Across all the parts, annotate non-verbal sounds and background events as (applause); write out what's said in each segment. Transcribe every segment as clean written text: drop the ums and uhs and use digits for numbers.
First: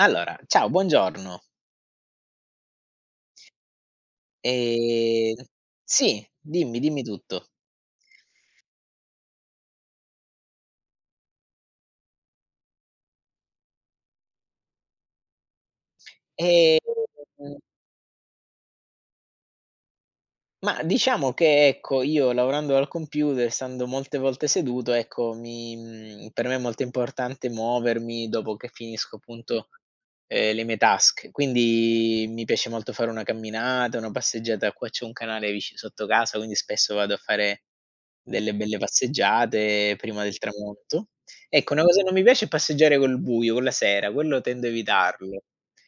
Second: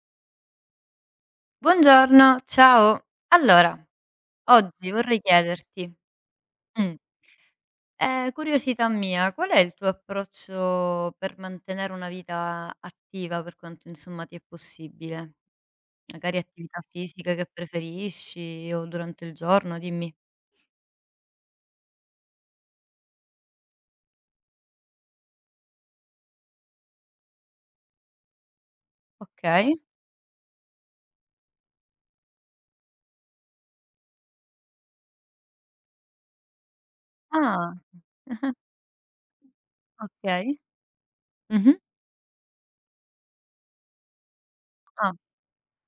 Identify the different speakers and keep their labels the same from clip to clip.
Speaker 1: Allora, ciao, buongiorno.
Speaker 2: Buongiorno, ciao. Allora, oggi vorrei
Speaker 1: Ehm
Speaker 2: chiederti,
Speaker 1: sì, dimmi,
Speaker 2: mh,
Speaker 1: dimmi tutto.
Speaker 2: curiosità mia, qual è il tuo approccio per mantenere una vita attiva per quanto insomma ti è possibile? Magari
Speaker 1: Ehm
Speaker 2: attività fisica che preferisci o durante il giorno, dimmi.
Speaker 1: Ma diciamo che, ecco, io lavorando al computer, stando molte volte seduto, ecco, per me è molto importante muovermi dopo che finisco appunto,
Speaker 2: Okay.
Speaker 1: le mie task. Quindi mi piace molto fare una camminata, una passeggiata. Qua c'è un canale vici sotto casa, quindi spesso vado a fare
Speaker 2: Ah,
Speaker 1: delle belle passeggiate prima del
Speaker 2: okay.
Speaker 1: tramonto. Ecco,
Speaker 2: Mh-mh.
Speaker 1: una cosa che non mi piace è passeggiare col buio, con la sera, quello tendo a
Speaker 2: Ah,
Speaker 1: evitarlo.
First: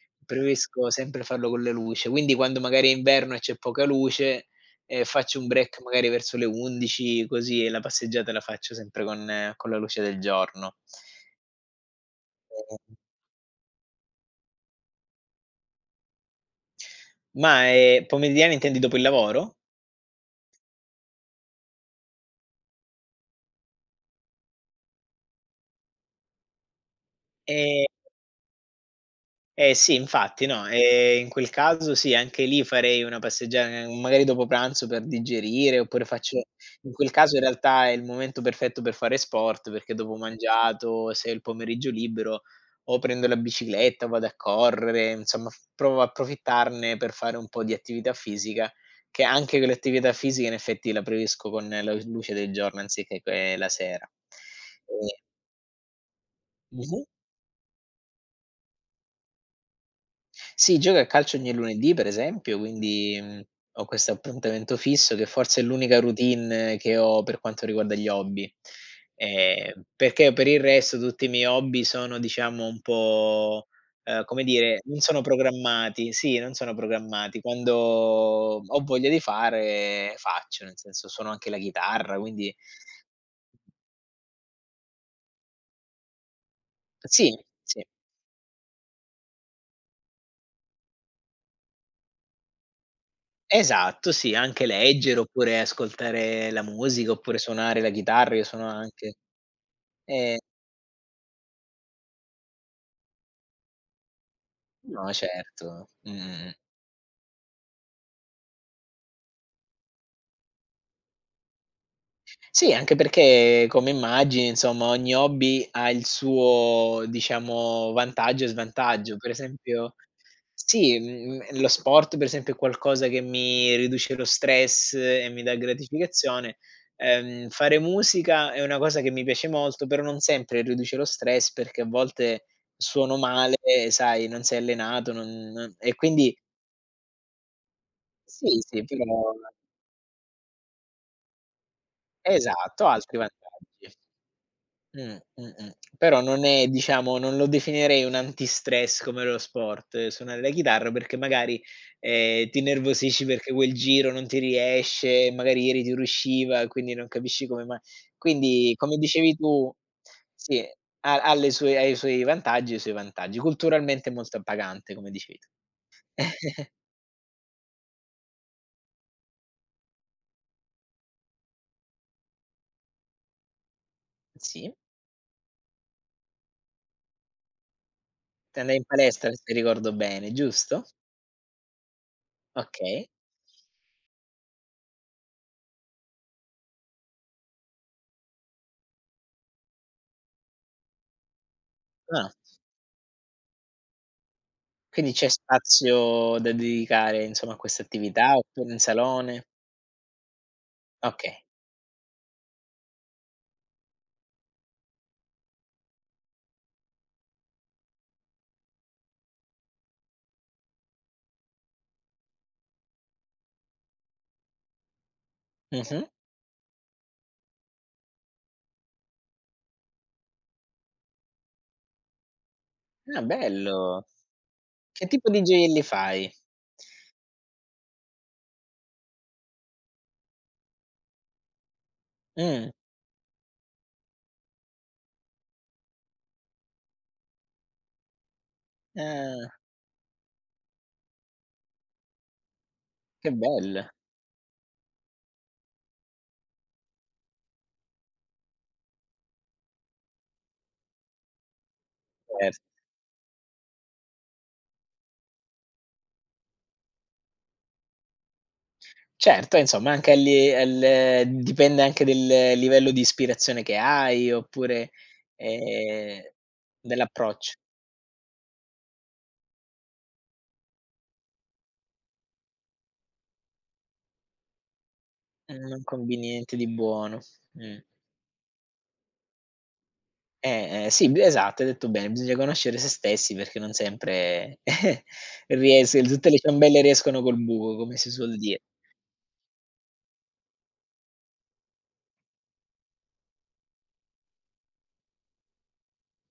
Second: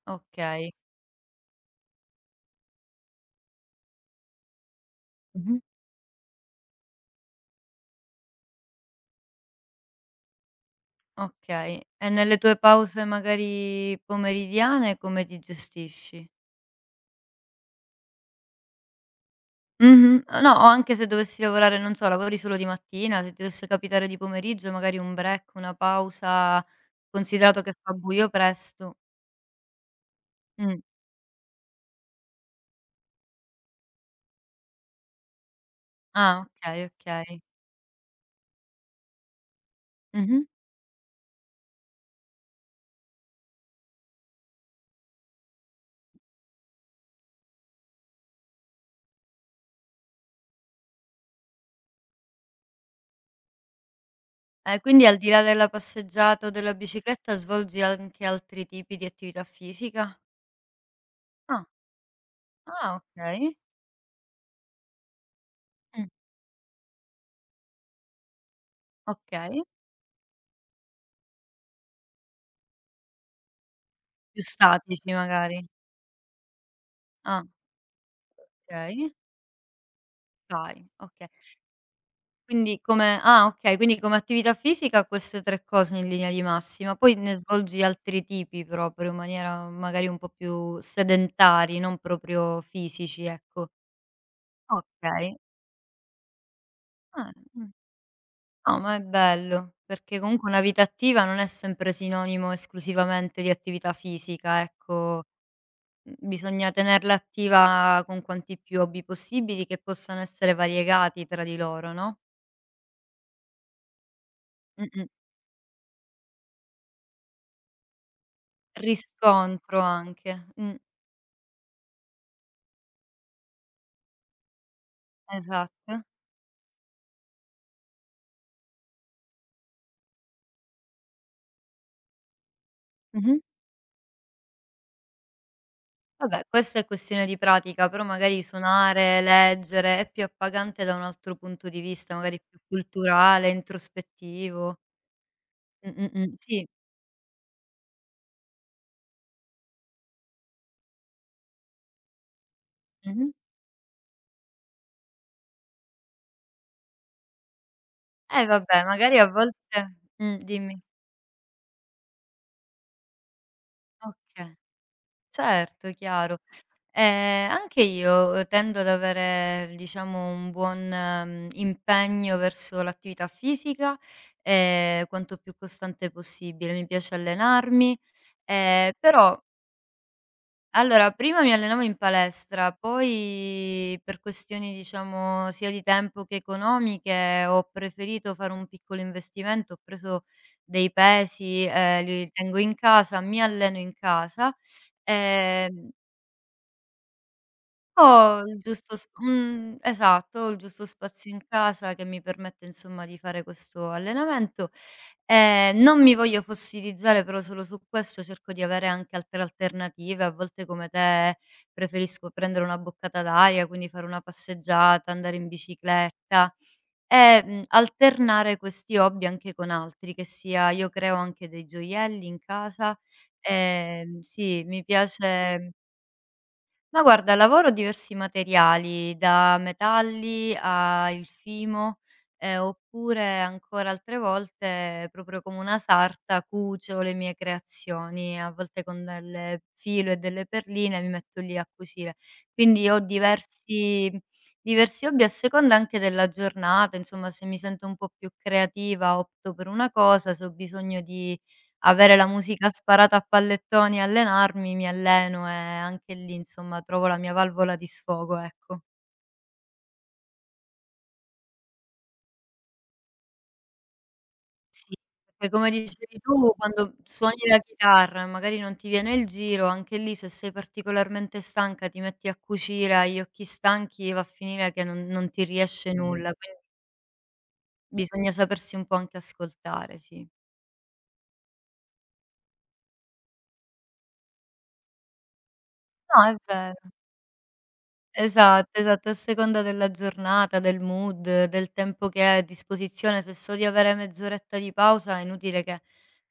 Speaker 2: okay.
Speaker 1: Preferisco sempre farlo con le luce, quindi quando magari è inverno e c'è poca luce, e faccio un
Speaker 2: Mh-mh.
Speaker 1: break magari verso le 11, così e la passeggiata la faccio sempre con la luce del giorno.
Speaker 2: Okay. E nelle tue
Speaker 1: Ehm,
Speaker 2: pause magari pomeridiane come ti gestisci?
Speaker 1: ma, pomeridiana intendi dopo il lavoro?
Speaker 2: Mh-mh. No, o anche se dovessi lavorare, non so, lavori solo di mattina, se ti dovesse capitare di pomeriggio, magari un break, una pausa, considerato che
Speaker 1: Ehm
Speaker 2: fa buio presto.
Speaker 1: Eh sì, infatti, no,
Speaker 2: Mh.
Speaker 1: in quel caso sì, anche lì farei una passeggiata, magari dopo pranzo per digerire, oppure faccio,
Speaker 2: Ah, okay,
Speaker 1: in quel caso
Speaker 2: okay.
Speaker 1: in realtà è il momento perfetto per fare sport, perché dopo
Speaker 2: Mh-mh.
Speaker 1: mangiato, se ho il pomeriggio libero, o prendo la bicicletta, o vado a correre, insomma f provo a approfittarne per fare un po' di attività fisica, che anche con l'attività fisica in effetti la preferisco con la luce del giorno anziché che la sera.
Speaker 2: E quindi al
Speaker 1: E
Speaker 2: di là della passeggiata o della
Speaker 1: Mh-mh.
Speaker 2: bicicletta svolgi anche altri tipi di attività fisica?
Speaker 1: Sì, gioca a calcio ogni
Speaker 2: Ah,
Speaker 1: lunedì per esempio,
Speaker 2: ah
Speaker 1: quindi,
Speaker 2: okay.
Speaker 1: ho questo appuntamento fisso che forse è l'unica
Speaker 2: Mh,
Speaker 1: routine che ho per quanto riguarda gli hobby.
Speaker 2: okay.
Speaker 1: Perché per il resto tutti i miei hobby sono diciamo un po', come
Speaker 2: Più
Speaker 1: dire, non
Speaker 2: statici
Speaker 1: sono
Speaker 2: magari.
Speaker 1: programmati, sì, non sono programmati.
Speaker 2: Ah,
Speaker 1: Quando ho voglia
Speaker 2: okay.
Speaker 1: di fare, faccio, nel
Speaker 2: Fai,
Speaker 1: senso
Speaker 2: oka
Speaker 1: suono anche la chitarra, quindi
Speaker 2: Quindi come Ah, okay. Quindi come attività fisica queste tre cose in linea di massima, poi
Speaker 1: sì,
Speaker 2: ne svolgi
Speaker 1: sì.
Speaker 2: altri tipi proprio in maniera magari un po' più sedentari, non proprio fisici, ecco.
Speaker 1: Esatto, sì, anche leggere
Speaker 2: Okay.
Speaker 1: oppure ascoltare la musica,
Speaker 2: Ah,
Speaker 1: oppure
Speaker 2: mh.
Speaker 1: suonare la chitarra, io suono
Speaker 2: No, ma è
Speaker 1: anche.
Speaker 2: bello, perché
Speaker 1: Ehm,
Speaker 2: comunque una vita attiva non è sempre sinonimo esclusivamente di attività fisica,
Speaker 1: no,
Speaker 2: ecco.
Speaker 1: certo. Mh-mh-mh.
Speaker 2: Bisogna tenerla attiva con quanti più hobby possibili che possano essere variegati tra di loro, no.
Speaker 1: Sì, anche perché come immagini, insomma,
Speaker 2: Mh-mh.
Speaker 1: ogni hobby ha il suo, diciamo, vantaggio e svantaggio. Per
Speaker 2: Riscontro
Speaker 1: esempio
Speaker 2: anche. Mh.
Speaker 1: sì, lo sport per esempio è qualcosa che mi riduce lo stress e mi dà
Speaker 2: Esatto.
Speaker 1: gratificazione. Fare musica è una cosa che mi piace molto, però non sempre riduce lo stress, perché a volte suono
Speaker 2: Mh-mh.
Speaker 1: male, sai, non sei allenato, non e quindi
Speaker 2: Vabbè, questa è questione di pratica, però magari
Speaker 1: sì, sì,
Speaker 2: suonare,
Speaker 1: però.
Speaker 2: leggere è più appagante da un altro punto di vista, magari più
Speaker 1: Esatto, altri
Speaker 2: culturale,
Speaker 1: vantaggi.
Speaker 2: introspettivo.
Speaker 1: Mh-mh. Però non
Speaker 2: Sì.
Speaker 1: è, diciamo, non lo definirei un antistress come lo sport, suonare la chitarra, perché magari, ti innervosisci
Speaker 2: Mh-mh.
Speaker 1: perché quel giro non ti riesce, magari ieri ti riusciva, quindi non capisci come mai,
Speaker 2: Eh
Speaker 1: quindi
Speaker 2: vabbè,
Speaker 1: come
Speaker 2: magari a
Speaker 1: dicevi tu
Speaker 2: volte
Speaker 1: sì,
Speaker 2: dimmi.
Speaker 1: ha ha le sue ha i suoi vantaggi e i suoi vantaggi. Culturalmente è molto
Speaker 2: Okay.
Speaker 1: appagante, come dicevi tu.
Speaker 2: Certo, chiaro.
Speaker 1: (laughs)
Speaker 2: Anche io, tendo ad avere diciamo un buon, impegno verso l'attività fisica,
Speaker 1: Sì,
Speaker 2: quanto più costante possibile. Mi piace allenarmi,
Speaker 1: te andai in palestra
Speaker 2: però.
Speaker 1: se ricordo bene, giusto?
Speaker 2: Allora, prima mi allenavo in palestra,
Speaker 1: Okay.
Speaker 2: poi per questioni, diciamo, sia di tempo che economiche, ho preferito fare un piccolo investimento, ho preso dei pesi, li
Speaker 1: Ah.
Speaker 2: tengo in casa, mi alleno in casa,
Speaker 1: Quindi c'è
Speaker 2: ehm
Speaker 1: spazio da dedicare, insomma, a queste attività
Speaker 2: ho il
Speaker 1: oppure in
Speaker 2: giusto sp
Speaker 1: salone?
Speaker 2: esatto, ho il giusto spazio
Speaker 1: Okay.
Speaker 2: in casa che mi permette insomma di fare questo allenamento. Non mi voglio fossilizzare però solo su questo, cerco di avere anche altre alternative. A volte come te preferisco prendere una boccata d'aria, quindi fare una passeggiata, andare in
Speaker 1: Mh-mh.
Speaker 2: bicicletta e, alternare questi hobby anche con altri, che sia io creo anche dei gioielli in casa.
Speaker 1: Ah, bello.
Speaker 2: Sì, mi
Speaker 1: Che tipo di
Speaker 2: piace.
Speaker 1: gioielli fai?
Speaker 2: Ma guarda, lavoro diversi materiali, da metalli a il fimo,
Speaker 1: Mh.
Speaker 2: oppure ancora altre volte proprio come una sarta cucio le mie creazioni, a volte con
Speaker 1: Ah,
Speaker 2: del filo e delle perline mi metto lì a cucire. Quindi ho
Speaker 1: che bello.
Speaker 2: diversi hobby a seconda anche della giornata, insomma se mi sento un po' più creativa opto per una cosa, se ho bisogno di avere la
Speaker 1: Cer
Speaker 2: musica sparata a pallettoni e allenarmi, mi alleno e anche lì, insomma, trovo la mia valvola di sfogo, ecco.
Speaker 1: certo, insomma anche agli al dipende anche del livello di ispirazione che hai oppure,
Speaker 2: Sì, perché come dicevi
Speaker 1: ehm,
Speaker 2: tu, quando suoni
Speaker 1: dell'approccio.
Speaker 2: la chitarra e magari non ti viene il giro, anche lì se sei particolarmente stanca ti metti a cucire, hai gli occhi stanchi, va a finire che non ti
Speaker 1: Non
Speaker 2: riesce
Speaker 1: combini
Speaker 2: nulla,
Speaker 1: niente
Speaker 2: quindi
Speaker 1: di buono. Mh.
Speaker 2: bisogna sapersi un po' anche ascoltare, sì.
Speaker 1: Eh, sì, b esatto, hai detto bene, bisogna conoscere se stessi, perché non sempre (laughs) ries
Speaker 2: No,
Speaker 1: tutte
Speaker 2: è
Speaker 1: le
Speaker 2: vero.
Speaker 1: ciambelle riescono col buco, come si suol dire.
Speaker 2: Esatto, esatto, a seconda della giornata, del mood, del tempo che hai a disposizione, se so di avere mezz'oretta di pausa è inutile che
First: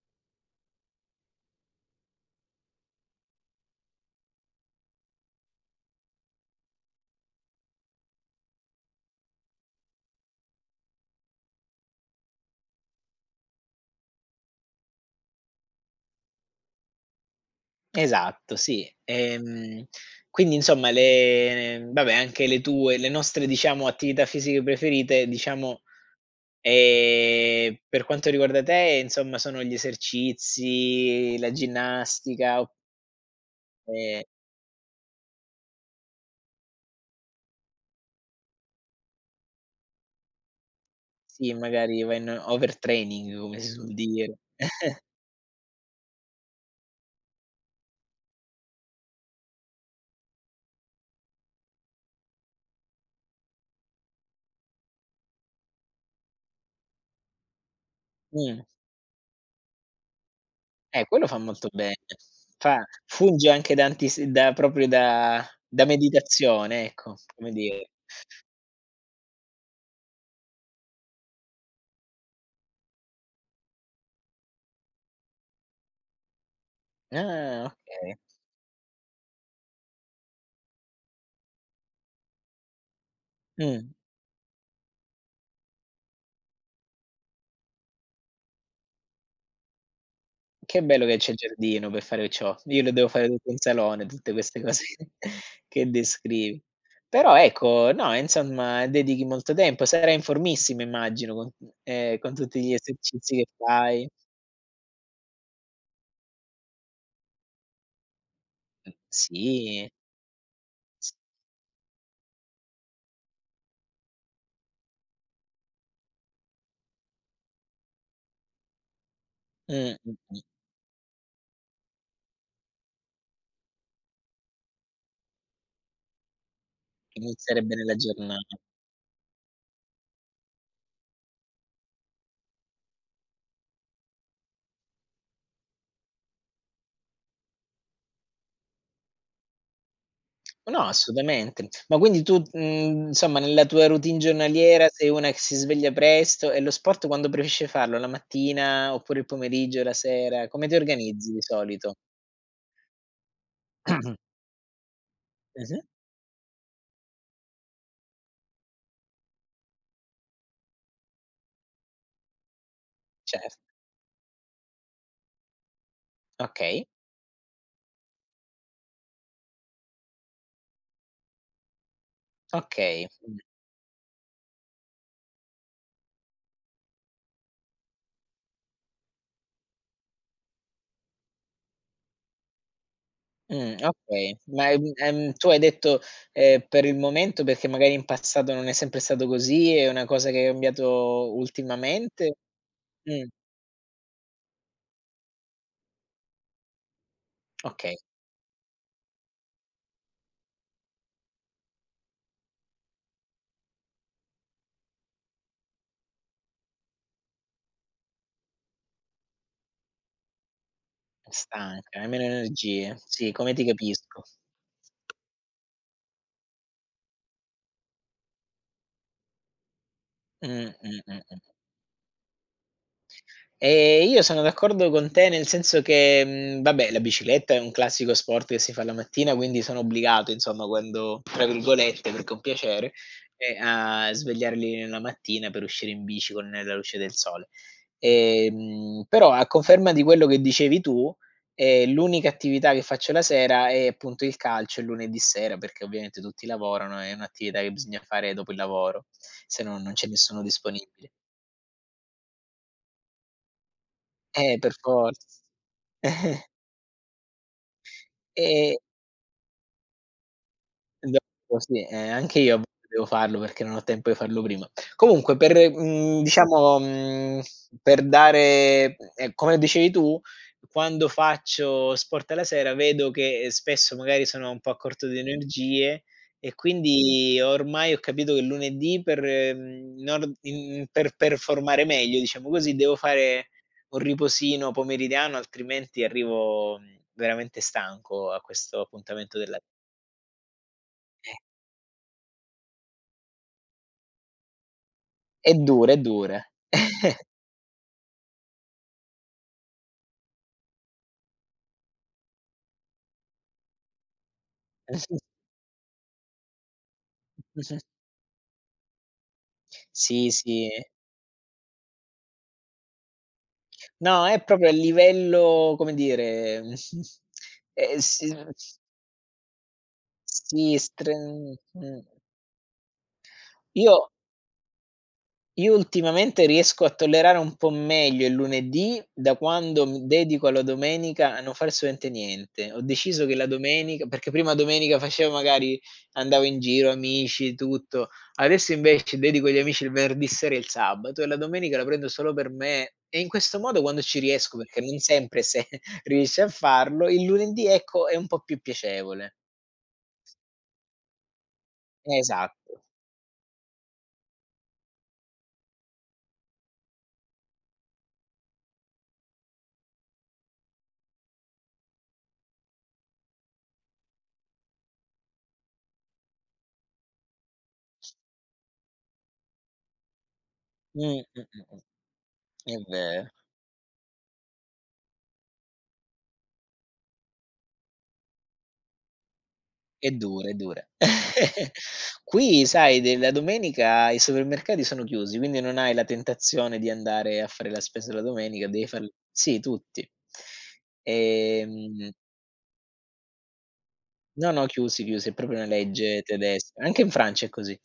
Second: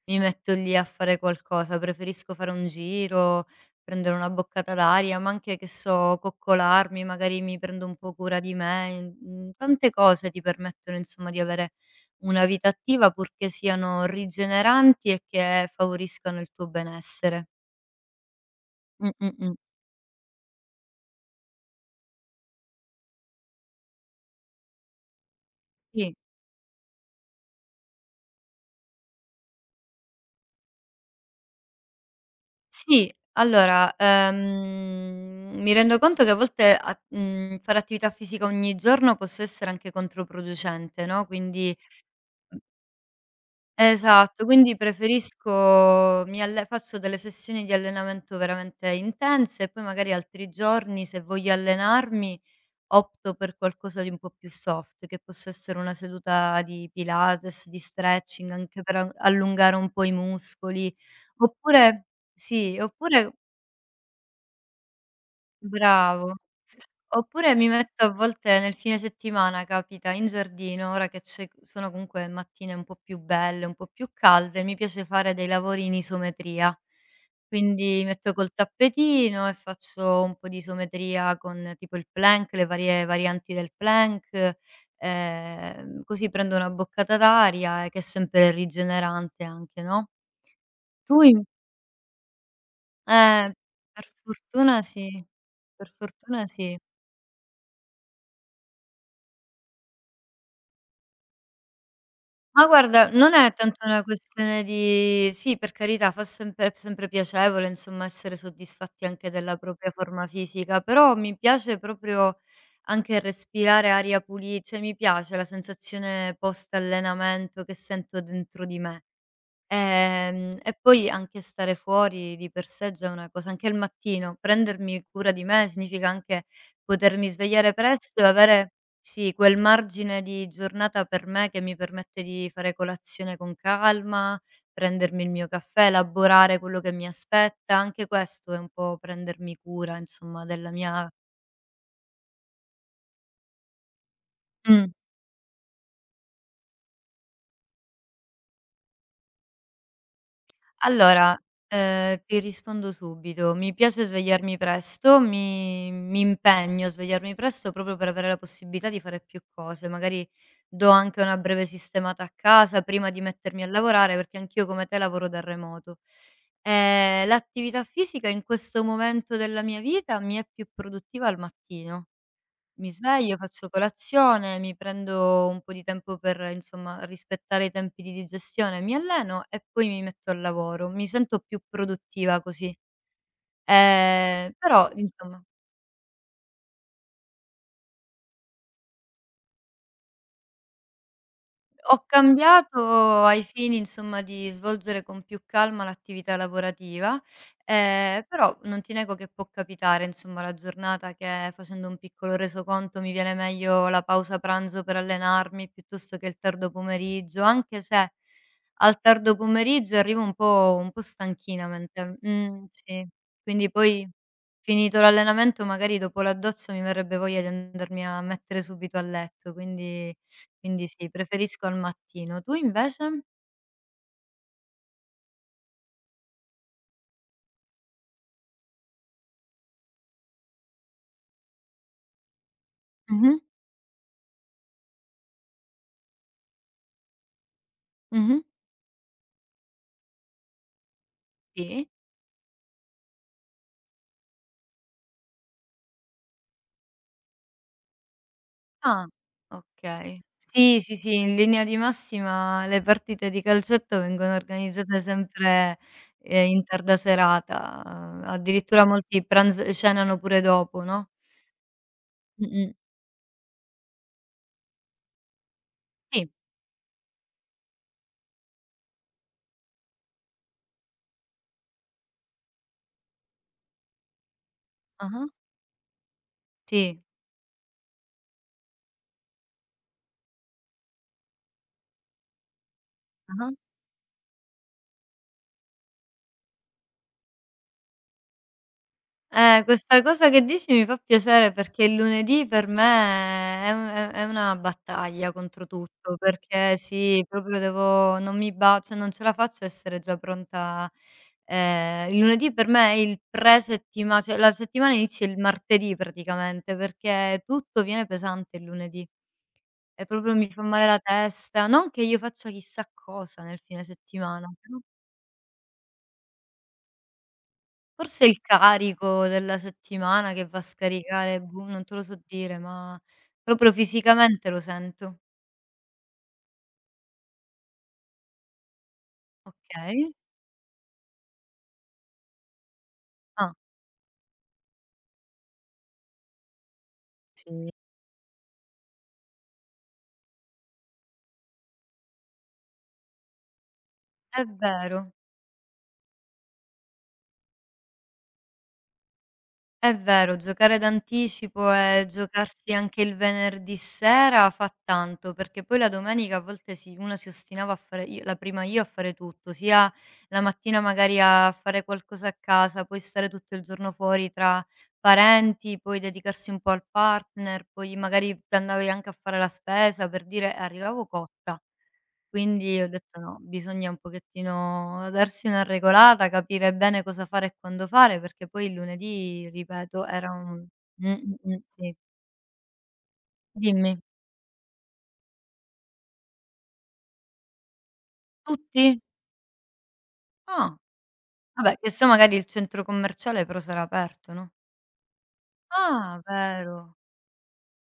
Speaker 2: mi metto lì a fare qualcosa, preferisco fare un giro, prendere una boccata d'aria, ma anche che so, coccolarmi, magari mi prendo un po' cura di me, tante cose ti permettono insomma di avere una vita attiva purché siano rigeneranti e che favoriscano il tuo benessere.
Speaker 1: Esatto, sì.
Speaker 2: Mh, mh, mh.
Speaker 1: Quindi insomma le vabbè, anche le nostre, diciamo, attività fisiche preferite, diciamo,
Speaker 2: Sì.
Speaker 1: per quanto riguarda te, insomma, sono gli esercizi, la ginnastica
Speaker 2: Sì, allora,
Speaker 1: oppure
Speaker 2: mi rendo conto che a volte fare attività fisica ogni giorno possa essere anche controproducente, no,
Speaker 1: sì,
Speaker 2: quindi
Speaker 1: magari vai in overtraining come si suol dire.
Speaker 2: esatto, quindi preferisco mi alle faccio delle sessioni di allenamento veramente intense e poi magari altri giorni, se voglio allenarmi, opto per qualcosa di un po' più soft, che possa essere una seduta di Pilates, di stretching,
Speaker 1: Mh.
Speaker 2: anche per a allungare un po' i muscoli,
Speaker 1: Quello fa molto bene.
Speaker 2: oppure sì,
Speaker 1: Fa
Speaker 2: oppure
Speaker 1: Funge anche da antis da proprio da da
Speaker 2: bravo.
Speaker 1: meditazione, ecco, come
Speaker 2: Oppure mi
Speaker 1: dire.
Speaker 2: metto a volte nel fine settimana, capita, in giardino, ora che c'è sono comunque mattine un po' più belle, un po' più calde, mi piace fare dei lavori in isometria.
Speaker 1: Ah,
Speaker 2: Quindi
Speaker 1: okay.
Speaker 2: metto col tappetino e faccio un po' di isometria con tipo il plank, le varie varianti del
Speaker 1: Mh,
Speaker 2: plank, così prendo una boccata d'aria e che è sempre rigenerante anche, no.
Speaker 1: che bello che
Speaker 2: Tu
Speaker 1: c'è il
Speaker 2: in
Speaker 1: giardino per fare ciò. Io lo devo fare tutto
Speaker 2: eh,
Speaker 1: in salone,
Speaker 2: per
Speaker 1: tutte queste
Speaker 2: fortuna
Speaker 1: cose
Speaker 2: sì,
Speaker 1: (laughs)
Speaker 2: per
Speaker 1: che
Speaker 2: fortuna
Speaker 1: descrivi.
Speaker 2: sì.
Speaker 1: Però ecco, no, insomma, dedichi molto tempo, sarai in formissima immagino con con tutti
Speaker 2: Ma
Speaker 1: gli
Speaker 2: guarda, non
Speaker 1: esercizi che
Speaker 2: è tanto una
Speaker 1: fai.
Speaker 2: questione di sì, per carità, fa sempre è sempre piacevole, insomma, essere soddisfatti anche della
Speaker 1: Sì.
Speaker 2: propria forma fisica,
Speaker 1: S
Speaker 2: però mi piace proprio anche respirare aria puli cioè mi piace la sensazione post allenamento che sento dentro di me.
Speaker 1: Mh, mh.
Speaker 2: E poi anche stare fuori di per sé già è una cosa anche al mattino, prendermi cura di me significa anche potermi
Speaker 1: Iniziare
Speaker 2: svegliare
Speaker 1: bene la
Speaker 2: presto e
Speaker 1: giorna.
Speaker 2: avere sì, quel margine di giornata per me che mi permette di fare colazione con calma, prendermi il mio caffè, elaborare quello che mi aspetta. Anche questo è un po' prendermi cura, insomma, della
Speaker 1: No,
Speaker 2: mia
Speaker 1: assolutamente. Ma quindi tu, insomma nella tua routine
Speaker 2: mh.
Speaker 1: giornaliera sei una che si sveglia presto e lo sport quando preferisci farlo? La mattina oppure il pomeriggio, la sera? Come ti organizzi
Speaker 2: Allora,
Speaker 1: di solito?
Speaker 2: ti rispondo subito. Mi piace
Speaker 1: (coughs)
Speaker 2: svegliarmi presto,
Speaker 1: Mh-mh,
Speaker 2: mi impegno a svegliarmi presto proprio per avere la possibilità di fare più cose. Magari do anche una breve sistemata a casa prima di
Speaker 1: certo.
Speaker 2: mettermi a lavorare, perché anch'io come te lavoro da remoto.
Speaker 1: Okay,
Speaker 2: L'attività fisica in questo momento della mia vita mi è più produttiva al mattino. Mi
Speaker 1: okay. Mh.
Speaker 2: sveglio, faccio colazione, mi prendo un po' di tempo per, insomma, rispettare i tempi di digestione, mi alleno e poi mi metto al lavoro. Mi sento più produttiva così.
Speaker 1: Okay. Ma,
Speaker 2: Però insomma,
Speaker 1: tu hai detto, per il momento, perché magari in passato non è sempre stato così, è una cosa che hai cambiato
Speaker 2: ho
Speaker 1: ultimamente?
Speaker 2: cambiato
Speaker 1: Mh,
Speaker 2: ai fini, insomma, di svolgere con più calma l'attività lavorativa,
Speaker 1: okay.
Speaker 2: però non ti nego che può capitare, insomma, la giornata che facendo un piccolo resoconto mi viene meglio la pausa pranzo per allenarmi piuttosto che il tardo pomeriggio, anche se al tardo pomeriggio arrivo un po' stanchina
Speaker 1: Stanca, hai
Speaker 2: mental
Speaker 1: meno energie.
Speaker 2: sì.
Speaker 1: Sì, come ti
Speaker 2: Quindi poi
Speaker 1: capisco.
Speaker 2: finito l'allenamento magari dopo la doccia mi verrebbe voglia di andarmi a mettere subito a letto, quindi
Speaker 1: Mh,
Speaker 2: quindi
Speaker 1: mh,
Speaker 2: sì,
Speaker 1: mh, mh.
Speaker 2: preferisco al mattino. Tu invece?
Speaker 1: Io sono d'accordo con te, nel senso che, vabbè, la bicicletta è un classico sport che si fa la mattina, quindi sono obbligato insomma, quando, tra virgolette, perché è un piacere,
Speaker 2: Mh-mh,
Speaker 1: a svegliarli la mattina per uscire in bici con la luce del sole.
Speaker 2: mh-mh.
Speaker 1: Però a conferma di quello che dicevi tu,
Speaker 2: Sì?
Speaker 1: l'unica attività che faccio la sera è appunto il calcio, il lunedì sera, perché ovviamente tutti lavorano, è un'attività che bisogna fare dopo il lavoro,
Speaker 2: Ah,
Speaker 1: se no non c'è
Speaker 2: okay.
Speaker 1: nessuno
Speaker 2: Sì, sì,
Speaker 1: disponibile.
Speaker 2: sì, in linea di massima le partite di calcetto vengono
Speaker 1: Per
Speaker 2: organizzate
Speaker 1: forza.
Speaker 2: sempre,
Speaker 1: (laughs)
Speaker 2: in tarda serata,
Speaker 1: E
Speaker 2: addirittura molti pranz cenano pure dopo, no?
Speaker 1: Esatto, sì, anche io a
Speaker 2: Mh-mh.
Speaker 1: volte devo farlo perché non ho tempo di farlo prima. Comunque per,
Speaker 2: Sì.
Speaker 1: diciamo, per dare, come dicevi tu, quando faccio sport alla sera vedo che spesso magari sono un po' a corto di
Speaker 2: Ah-ah.
Speaker 1: energie e
Speaker 2: Sì.
Speaker 1: quindi ormai ho capito che lunedì, per, mhmm, non in per performare meglio, diciamo così, devo fare
Speaker 2: Ah-ah.
Speaker 1: un riposino pomeridiano, altrimenti arrivo, veramente stanco a questo appuntamento della.
Speaker 2: Questa cosa che dici mi fa piacere perché il lunedì per me è u è una battaglia
Speaker 1: È
Speaker 2: contro
Speaker 1: dura, è
Speaker 2: tutto,
Speaker 1: dura.
Speaker 2: perché
Speaker 1: (laughs)
Speaker 2: sì, proprio devo non mi ba cioè non ce la faccio a essere già pronta. Il lunedì per me è il pre-settima cioè la settimana
Speaker 1: Mh-mh,
Speaker 2: inizia il martedì praticamente, perché
Speaker 1: mh-mh.
Speaker 2: tutto viene pesante il lunedì e
Speaker 1: Sì,
Speaker 2: proprio mi fa
Speaker 1: sì.
Speaker 2: male la testa, non che io faccia chissà cosa nel fine
Speaker 1: No, è
Speaker 2: settimana,
Speaker 1: proprio a
Speaker 2: però.
Speaker 1: livello, come dire, (laughs)
Speaker 2: Forse
Speaker 1: sì,
Speaker 2: il carico della settimana che va a
Speaker 1: sì, stre
Speaker 2: scaricare, boh, non te
Speaker 1: mh.
Speaker 2: lo so dire, ma proprio
Speaker 1: Io
Speaker 2: fisicamente lo sento.
Speaker 1: Io ultimamente riesco a tollerare un po' meglio il lunedì, da quando mi
Speaker 2: Okay.
Speaker 1: dedico alla domenica a non fare assolutamente niente. Ho deciso che la
Speaker 2: Ah,
Speaker 1: domenica, perché prima domenica facevo, magari andavo in giro, amici,
Speaker 2: sì.
Speaker 1: tutto. Adesso invece dedico agli amici il venerdì sera e il sabato, e la domenica la prendo solo per me, e in questo modo, quando ci
Speaker 2: È
Speaker 1: riesco, perché non
Speaker 2: vero.
Speaker 1: sempre se (laughs) riesci a farlo, il lunedì ecco è un po' più piacevole.
Speaker 2: È vero, giocare d'anticipo e giocarsi
Speaker 1: Esatto.
Speaker 2: anche il venerdì sera fa tanto, perché poi la domenica a volte uno si ostinava a fare io la prima io a fare tutto, sia la mattina magari a fare qualcosa a casa, poi stare tutto il giorno fuori tra parenti, poi dedicarsi un po' al partner, poi magari andavi anche a fare la spesa, per dire, e arrivavo
Speaker 1: Mh, mh,
Speaker 2: cotta.
Speaker 1: mh, mh. È
Speaker 2: Quindi ho detto:
Speaker 1: ve
Speaker 2: "No, bisogna un pochettino darsi una regolata, capire bene cosa fare e quando fare", perché poi il lunedì, ripeto,
Speaker 1: È
Speaker 2: era
Speaker 1: dura, è
Speaker 2: un
Speaker 1: dura. (laughs)
Speaker 2: sì.
Speaker 1: Qui sai, de la
Speaker 2: Dimmi.
Speaker 1: domenica i supermercati sono chiusi, quindi non hai la tentazione di andare a fare la spesa la domenica, devi
Speaker 2: Tutti?
Speaker 1: far, sì, tutti.
Speaker 2: Ah, vabbè, che so
Speaker 1: Ehm
Speaker 2: magari il centro commerciale però sarà aperto,
Speaker 1: no,
Speaker 2: no?
Speaker 1: no, chiusi, chiusi, è proprio una legge
Speaker 2: Ah,
Speaker 1: tedesca.
Speaker 2: vero,
Speaker 1: Anche in Francia è così.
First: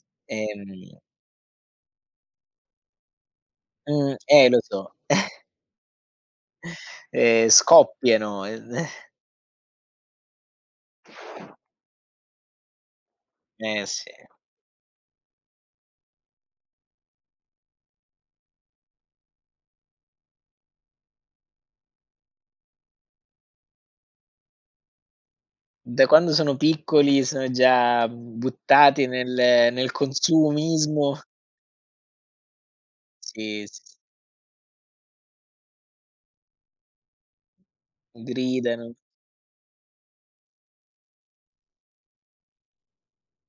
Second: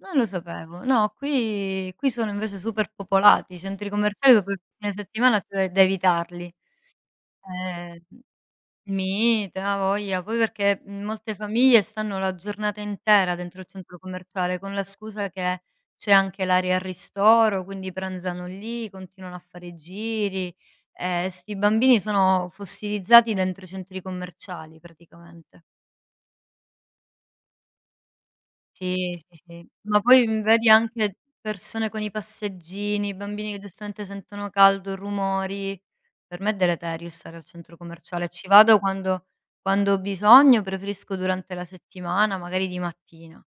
Speaker 2: non lo sapevo.
Speaker 1: Ehm,
Speaker 2: No, qui sono invece super popolati, i centri commerciali dopo
Speaker 1: Lo
Speaker 2: il
Speaker 1: so.
Speaker 2: fine settimana,
Speaker 1: (laughs)
Speaker 2: cioè da evitarli. Eh
Speaker 1: Scoppiano. Eh
Speaker 2: Mite, ha voglia. Poi perché, molte famiglie stanno la giornata intera dentro il
Speaker 1: eh,
Speaker 2: centro
Speaker 1: sì.
Speaker 2: commerciale, con la scusa che c'è anche l'area al ristoro, quindi pranzano lì, continuano a fare i giri. 'Sti bambini sono fossilizzati dentro i centri commerciali praticamente.
Speaker 1: Da quando sono piccoli sono già buttati
Speaker 2: Sì, sì, sì.
Speaker 1: nel
Speaker 2: Ma poi, vedi anche
Speaker 1: consumismo.
Speaker 2: persone con i passeggini, bambini che
Speaker 1: Sì, sì.
Speaker 2: giustamente sentono caldo, rumori. Per me è deleterio stare al centro commerciale. Ci vado
Speaker 1: Gridano.
Speaker 2: quando ho bisogno, preferisco durante la settimana, magari di mattina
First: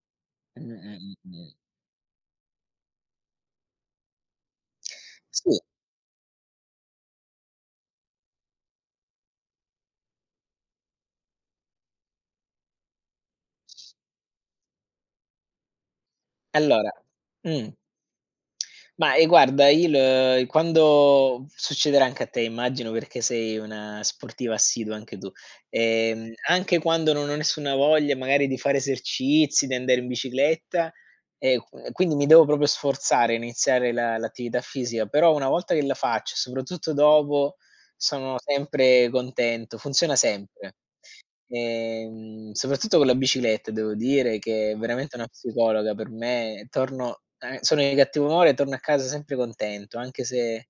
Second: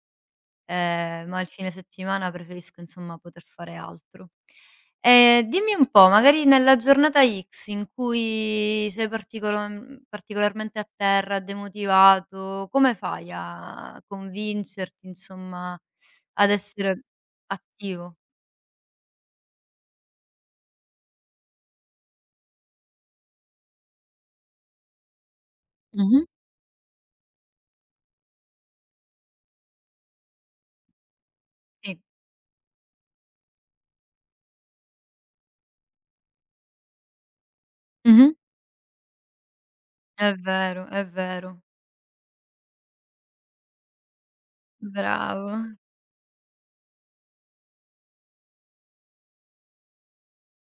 Speaker 1: Mh, mh, mh,
Speaker 2: ma il
Speaker 1: mh.
Speaker 2: fine settimana preferisco insomma poter fare altro.
Speaker 1: Sì,
Speaker 2: Dimmi un po', magari nella giornata X in cui sei particolarmente a terra, demotivato, come fai a convincerti insomma ad
Speaker 1: allora,
Speaker 2: essere
Speaker 1: mh.
Speaker 2: attivo?
Speaker 1: Ma e guarda, il quando succederà anche a te immagino, perché sei una sportiva assidua anche tu,
Speaker 2: Mh-mh.
Speaker 1: anche quando non ho nessuna voglia magari di fare esercizi, di andare in bicicletta, e q
Speaker 2: Sì.
Speaker 1: quindi mi devo proprio sforzare a iniziare la l'attività fisica, però una volta che la faccio, soprattutto dopo,
Speaker 2: Mh-mh.
Speaker 1: sono sempre contento, funziona
Speaker 2: È
Speaker 1: sempre.
Speaker 2: vero, è vero.
Speaker 1: Soprattutto con la bicicletta devo dire che è veramente una
Speaker 2: Bravo.
Speaker 1: psicologa per me. Torno Sono di cattivo umore e torno a casa sempre contento, anche se,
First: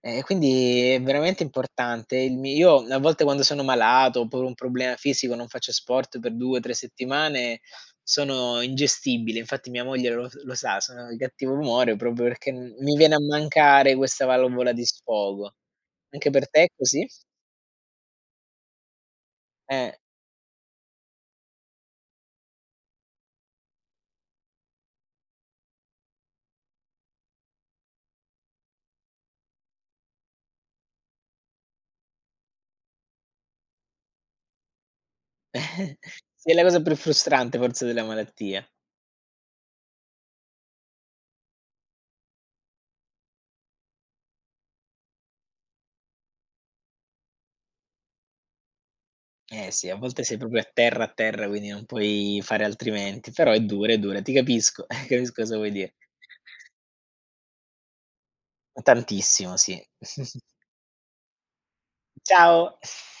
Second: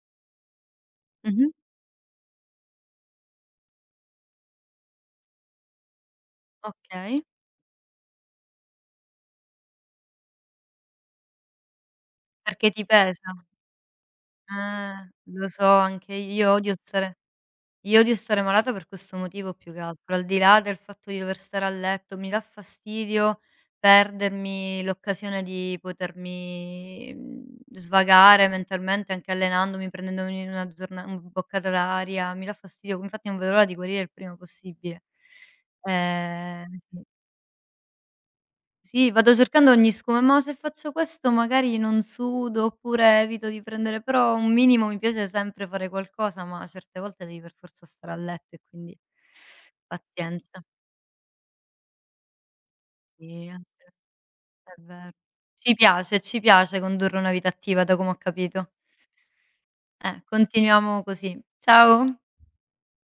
Speaker 1: quindi è veramente
Speaker 2: Mh-mh.
Speaker 1: importante. Il mi io a volte quando sono malato, ho pure un problema fisico, non faccio sport per 2, 3
Speaker 2: Okay.
Speaker 1: settimane, sono ingestibile. Infatti mia moglie lo sa, sono di cattivo umore proprio perché
Speaker 2: Perché ti
Speaker 1: mi viene a
Speaker 2: pesa?
Speaker 1: mancare questa valvola di
Speaker 2: Lo
Speaker 1: sfogo.
Speaker 2: so anche
Speaker 1: Anche per
Speaker 2: io,
Speaker 1: te è
Speaker 2: odio
Speaker 1: così?
Speaker 2: stare io odio stare malata per questo motivo più che
Speaker 1: Eh.
Speaker 2: altro, al di là del fatto di dover stare a letto, mi dà fastidio perdermi l'occasione di potermi, svagare mentalmente anche allenandomi, prendendomi una giorna un boccata d'aria, mi dà fastidio, infatti non vedo l'ora di guarire il prima possibile.
Speaker 1: (laughs) Sì, è la cosa più
Speaker 2: Sì.
Speaker 1: frustrante forse della malattia.
Speaker 2: Sì, vado cercando ogni scusa, ma se faccio questo magari non sudo, oppure evito di prendere però un minimo mi piace sempre fare qualcosa, ma certe volte devi per forza stare a letto e quindi
Speaker 1: Eh sì, a volte sei proprio
Speaker 2: pazienza.
Speaker 1: a terra, quindi non puoi fare altrimenti,
Speaker 2: Sì,
Speaker 1: però è
Speaker 2: anche
Speaker 1: dura, è dura. Ti
Speaker 2: è
Speaker 1: capisco, (laughs)
Speaker 2: vero.
Speaker 1: capisco cosa vuoi dire.
Speaker 2: Ci piace condurre una vita attiva da come ho capito.
Speaker 1: Tantissimo, sì. (laughs)
Speaker 2: Continuiamo così. Ciao.
Speaker 1: Ciao.